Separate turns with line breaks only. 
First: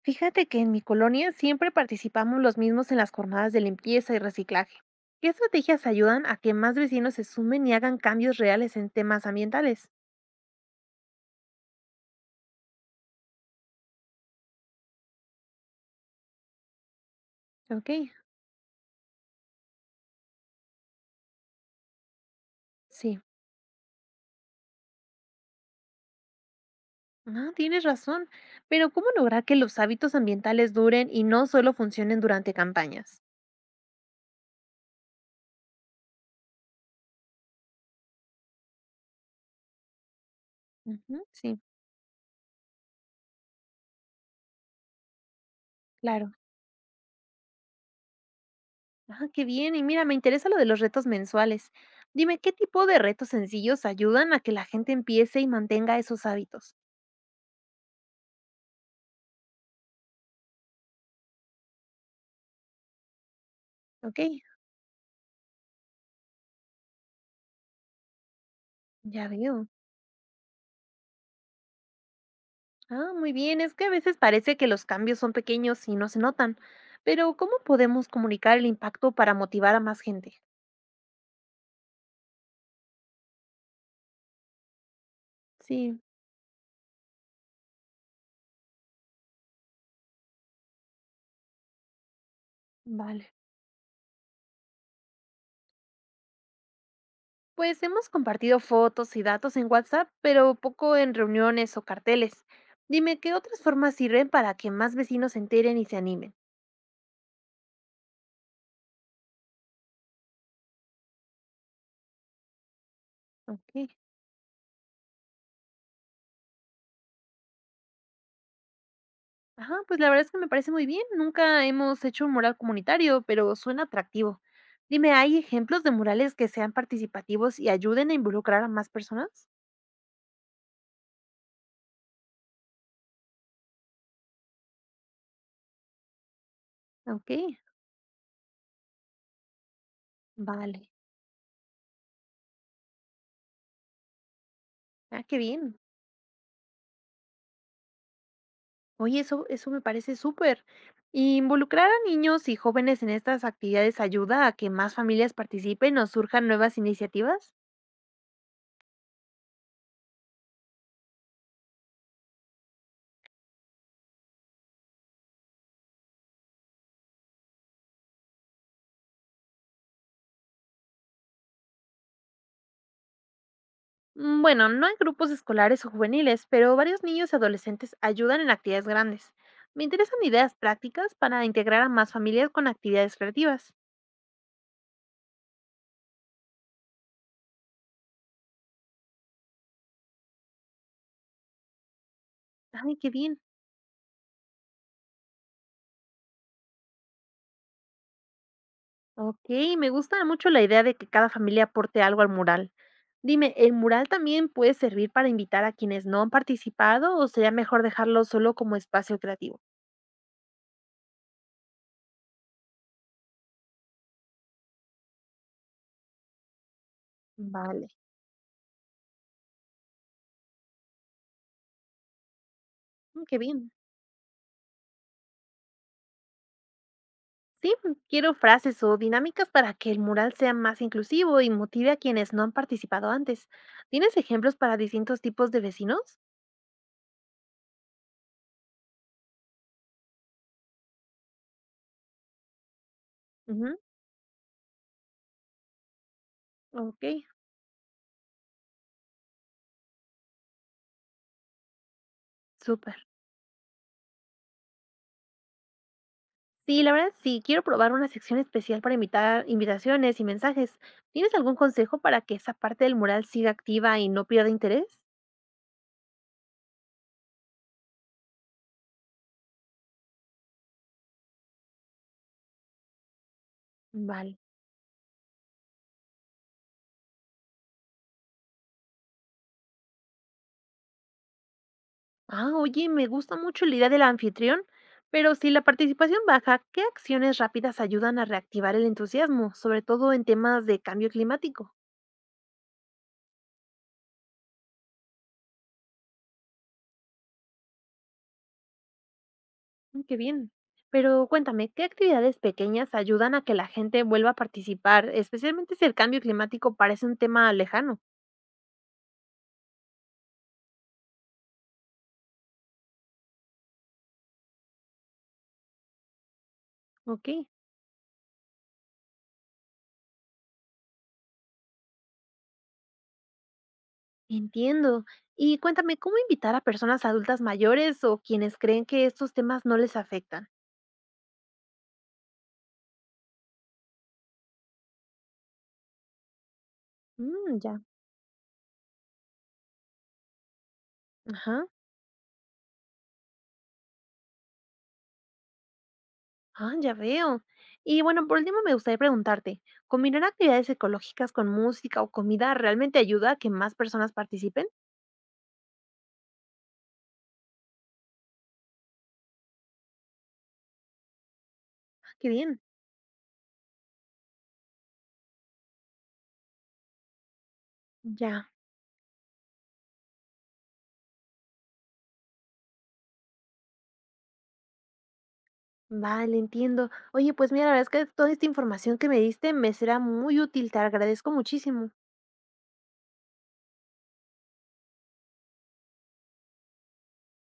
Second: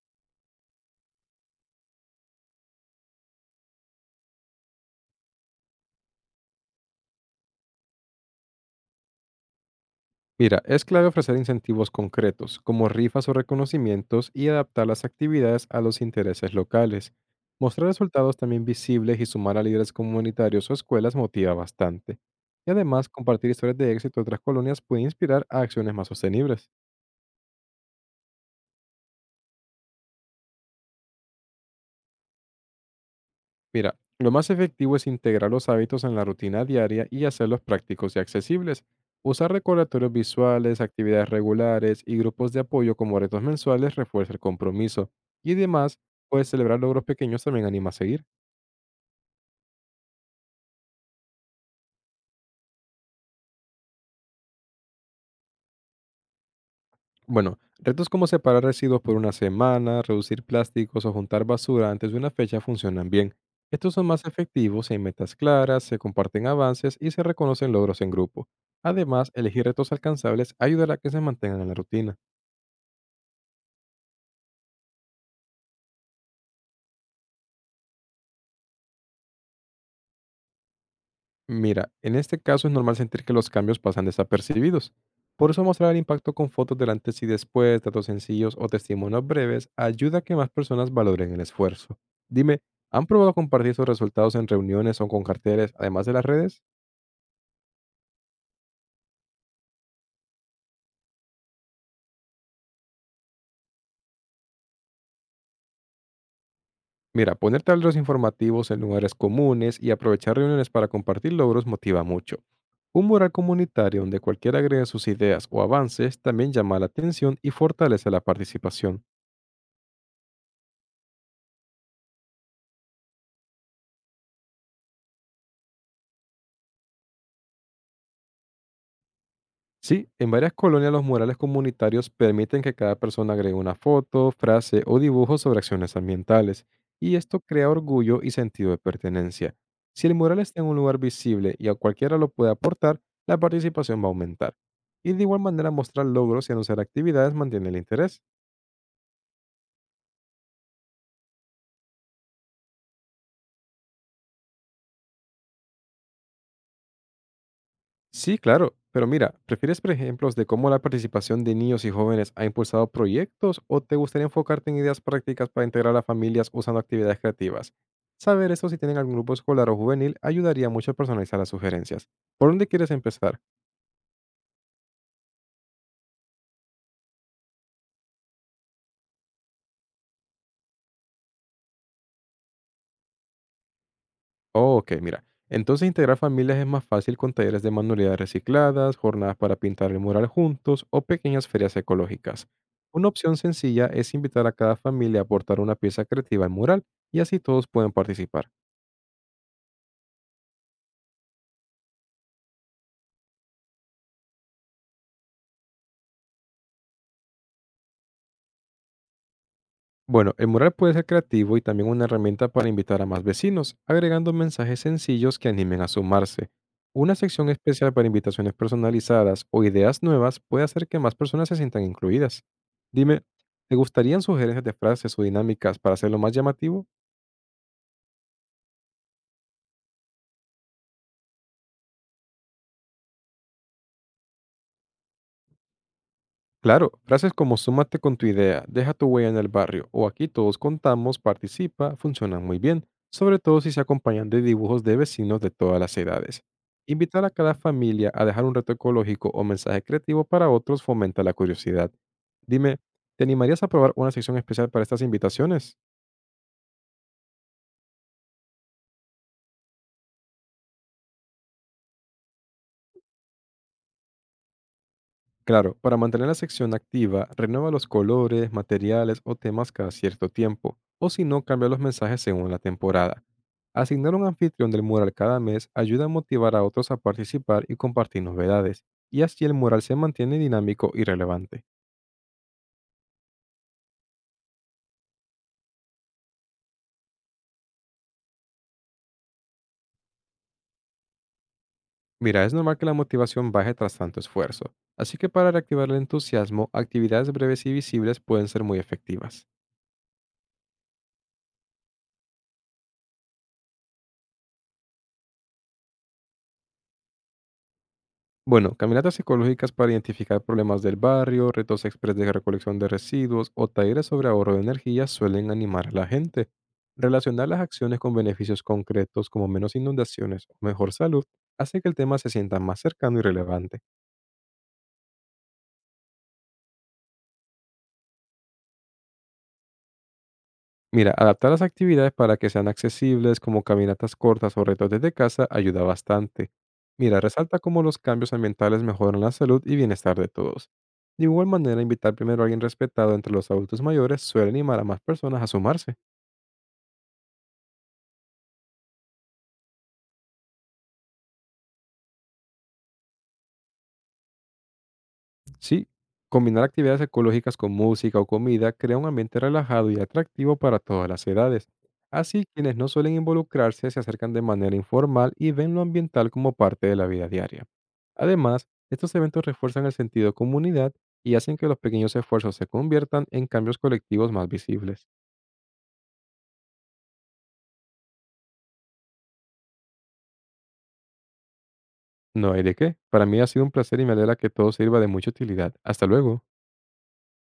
Fíjate que en mi colonia siempre participamos los mismos en las jornadas de limpieza y reciclaje. ¿Qué estrategias ayudan a que más vecinos se sumen y hagan cambios reales en temas ambientales?
Mira, es clave ofrecer incentivos concretos, como rifas o reconocimientos, y adaptar las actividades a los intereses locales. Mostrar
Ok,
resultados también visibles y sumar a líderes comunitarios o escuelas motiva bastante. Y además,
sí.
compartir historias de éxito de otras colonias puede inspirar a acciones más sostenibles.
Ah, tienes razón. Pero ¿cómo lograr que los hábitos ambientales duren y no solo funcionen durante campañas?
Mira, lo más efectivo es integrar los hábitos en la rutina diaria y hacerlos prácticos y accesibles. Usar recordatorios visuales,
Ujú,
actividades
sí,
regulares y grupos de apoyo como retos mensuales refuerza el compromiso. Y además,
claro.
puedes celebrar logros pequeños también anima a seguir.
Ah, qué bien. Y mira, me interesa lo de los retos mensuales. Dime, ¿qué tipo de retos sencillos ayudan a que la gente empiece y mantenga esos hábitos?
Bueno, retos como separar residuos por una semana, reducir plásticos o juntar basura antes de una fecha funcionan bien. Estos son
Ok,
más efectivos si hay metas claras, se comparten avances y se reconocen logros en grupo.
ya
Además, elegir
veo.
retos alcanzables ayudará a que se mantengan en la rutina.
Ah, muy bien, es que a veces parece que los cambios son pequeños y no se notan, pero ¿cómo podemos comunicar el impacto para motivar a más gente?
Mira, en este caso es normal sentir que los cambios pasan desapercibidos. Por eso mostrar el
Sí,
impacto con fotos del antes y después, datos sencillos o testimonios breves ayuda a que más personas valoren el esfuerzo. Dime, ¿han
vale.
probado compartir sus resultados en reuniones o con carteles, además de las redes?
Pues hemos compartido fotos y datos en WhatsApp, pero poco en reuniones o carteles. Dime, ¿qué otras formas sirven para que más vecinos se enteren y se animen?
Mira, poner tableros informativos en lugares comunes y aprovechar reuniones para compartir logros motiva mucho. Un mural
Ok.
comunitario donde cualquiera agregue sus ideas o avances también llama la atención y fortalece la participación.
Ajá, pues la verdad es que me parece muy bien. Nunca hemos hecho un mural comunitario, pero suena atractivo. Dime, ¿hay ejemplos de murales que sean participativos y ayuden a involucrar a más personas?
Sí, en varias colonias los murales comunitarios permiten que cada persona agregue una foto, frase o dibujo sobre acciones ambientales, y
Ok.
esto crea orgullo y sentido de pertenencia. Si el mural está en un
Vale.
lugar visible y a cualquiera lo puede aportar, la participación va a aumentar. Y de
Ah, qué
igual manera
bien.
mostrar logros y anunciar actividades mantiene el interés.
Oye, eso me parece súper. Y involucrar a niños y jóvenes en estas actividades ayuda a que más familias participen o surjan nuevas iniciativas.
Sí, claro, pero mira, ¿prefieres por ejemplos de cómo la participación de niños y jóvenes ha impulsado proyectos o te gustaría enfocarte en ideas prácticas para integrar a familias usando actividades creativas? Saber eso si tienen algún grupo escolar o juvenil ayudaría mucho a personalizar las sugerencias. ¿Por dónde quieres empezar?
Mm, bueno, no en grupos escolares o juveniles, pero varios niños y adolescentes ayudan en actividades grandes. Me interesan ideas prácticas para integrar a más familias con actividades creativas.
Oh, ok, mira. Entonces integrar familias es más fácil con talleres de manualidades recicladas, jornadas para pintar el mural juntos o pequeñas ferias ecológicas.
Ay,
Una
qué
opción
bien.
sencilla es invitar a cada familia a aportar una pieza creativa al mural y así todos pueden participar.
Okey, me gusta mucho la idea de que cada familia aporte algo al mural. Dime, ¿el mural también puede servir para invitar a quienes no han participado o sería mejor dejarlo solo como espacio creativo?
Bueno, el mural puede ser creativo y también una herramienta para invitar a más vecinos, agregando mensajes sencillos que animen a sumarse. Una sección
Vale.
especial para invitaciones personalizadas o ideas nuevas puede hacer que más personas se sientan incluidas. Dime,
Mm, qué bien.
¿te gustarían sugerencias de frases o dinámicas para hacerlo más llamativo?
Sí, quiero frases o dinámicas para que el mural sea más inclusivo y motive a quienes no han participado antes. ¿Tienes ejemplos para distintos tipos de vecinos?
Claro, frases como súmate con tu idea, deja tu huella en el barrio o aquí todos contamos, participa, funcionan muy bien, sobre todo si
Ujú,
se acompañan de dibujos de vecinos de todas las edades. Invitar
okey,
a cada familia a dejar un reto ecológico o mensaje creativo para otros fomenta la curiosidad. Dime,
súper.
¿te animarías a probar una sección especial para estas invitaciones?
Sí, la verdad sí, quiero probar una sección especial para invitar invitaciones y mensajes. ¿Tienes algún consejo para que esa parte del mural siga activa y no pierda interés?
Claro, para mantener la sección activa, renueva los colores, materiales o temas cada cierto tiempo, o si no, cambia los mensajes según la temporada. Asignar un
Vale.
anfitrión del mural cada mes ayuda a motivar a otros a participar y compartir novedades, y así el mural se mantiene dinámico y relevante.
Ah, oye, me gusta mucho la idea del anfitrión, pero si la participación baja, ¿qué acciones rápidas ayudan a reactivar el entusiasmo, sobre todo en temas de cambio climático?
Mira, es normal que la motivación baje tras tanto esfuerzo, así que para reactivar el entusiasmo, actividades breves y visibles pueden ser muy efectivas.
Mm, qué bien. Pero cuéntame, ¿qué actividades pequeñas ayudan a que la gente vuelva a participar, especialmente si el cambio climático parece un tema lejano?
Bueno, caminatas ecológicas para identificar problemas del barrio, retos express de recolección de residuos o talleres sobre ahorro de energía suelen animar a la gente.
Ok.
Relacionar las acciones con beneficios concretos como menos inundaciones o mejor salud hace que el tema se sienta más cercano y relevante.
Entiendo. Y cuéntame, ¿cómo invitar a personas adultas mayores o quienes creen que estos temas no les afectan?
Mira, adaptar las actividades para que sean accesibles, como caminatas cortas o retos desde casa, ayuda bastante. Mira, resalta
Mm, ya.
cómo los cambios ambientales mejoran la salud y bienestar de todos. De igual
Ajá.
manera, invitar primero a alguien respetado entre los adultos mayores suele animar a más personas a sumarse.
Ah, ya veo. Y bueno, por último me gustaría preguntarte, ¿combinar actividades ecológicas con música o comida realmente ayuda a que más personas participen?
Sí, combinar actividades ecológicas con música o comida crea un ambiente relajado y atractivo para todas las edades.
Ah, qué
Así,
bien.
quienes no suelen involucrarse se acercan de manera informal y ven lo ambiental como parte de la vida diaria.
Ya.
Además, estos eventos refuerzan el sentido de comunidad y hacen que los pequeños esfuerzos se conviertan en cambios colectivos más visibles.
Vale, entiendo. Oye, pues mira, la verdad es que toda esta información que me diste me será muy útil. Te agradezco muchísimo.
No hay de qué. Para mí ha sido un placer y me alegra que todo sirva de mucha utilidad. Hasta luego.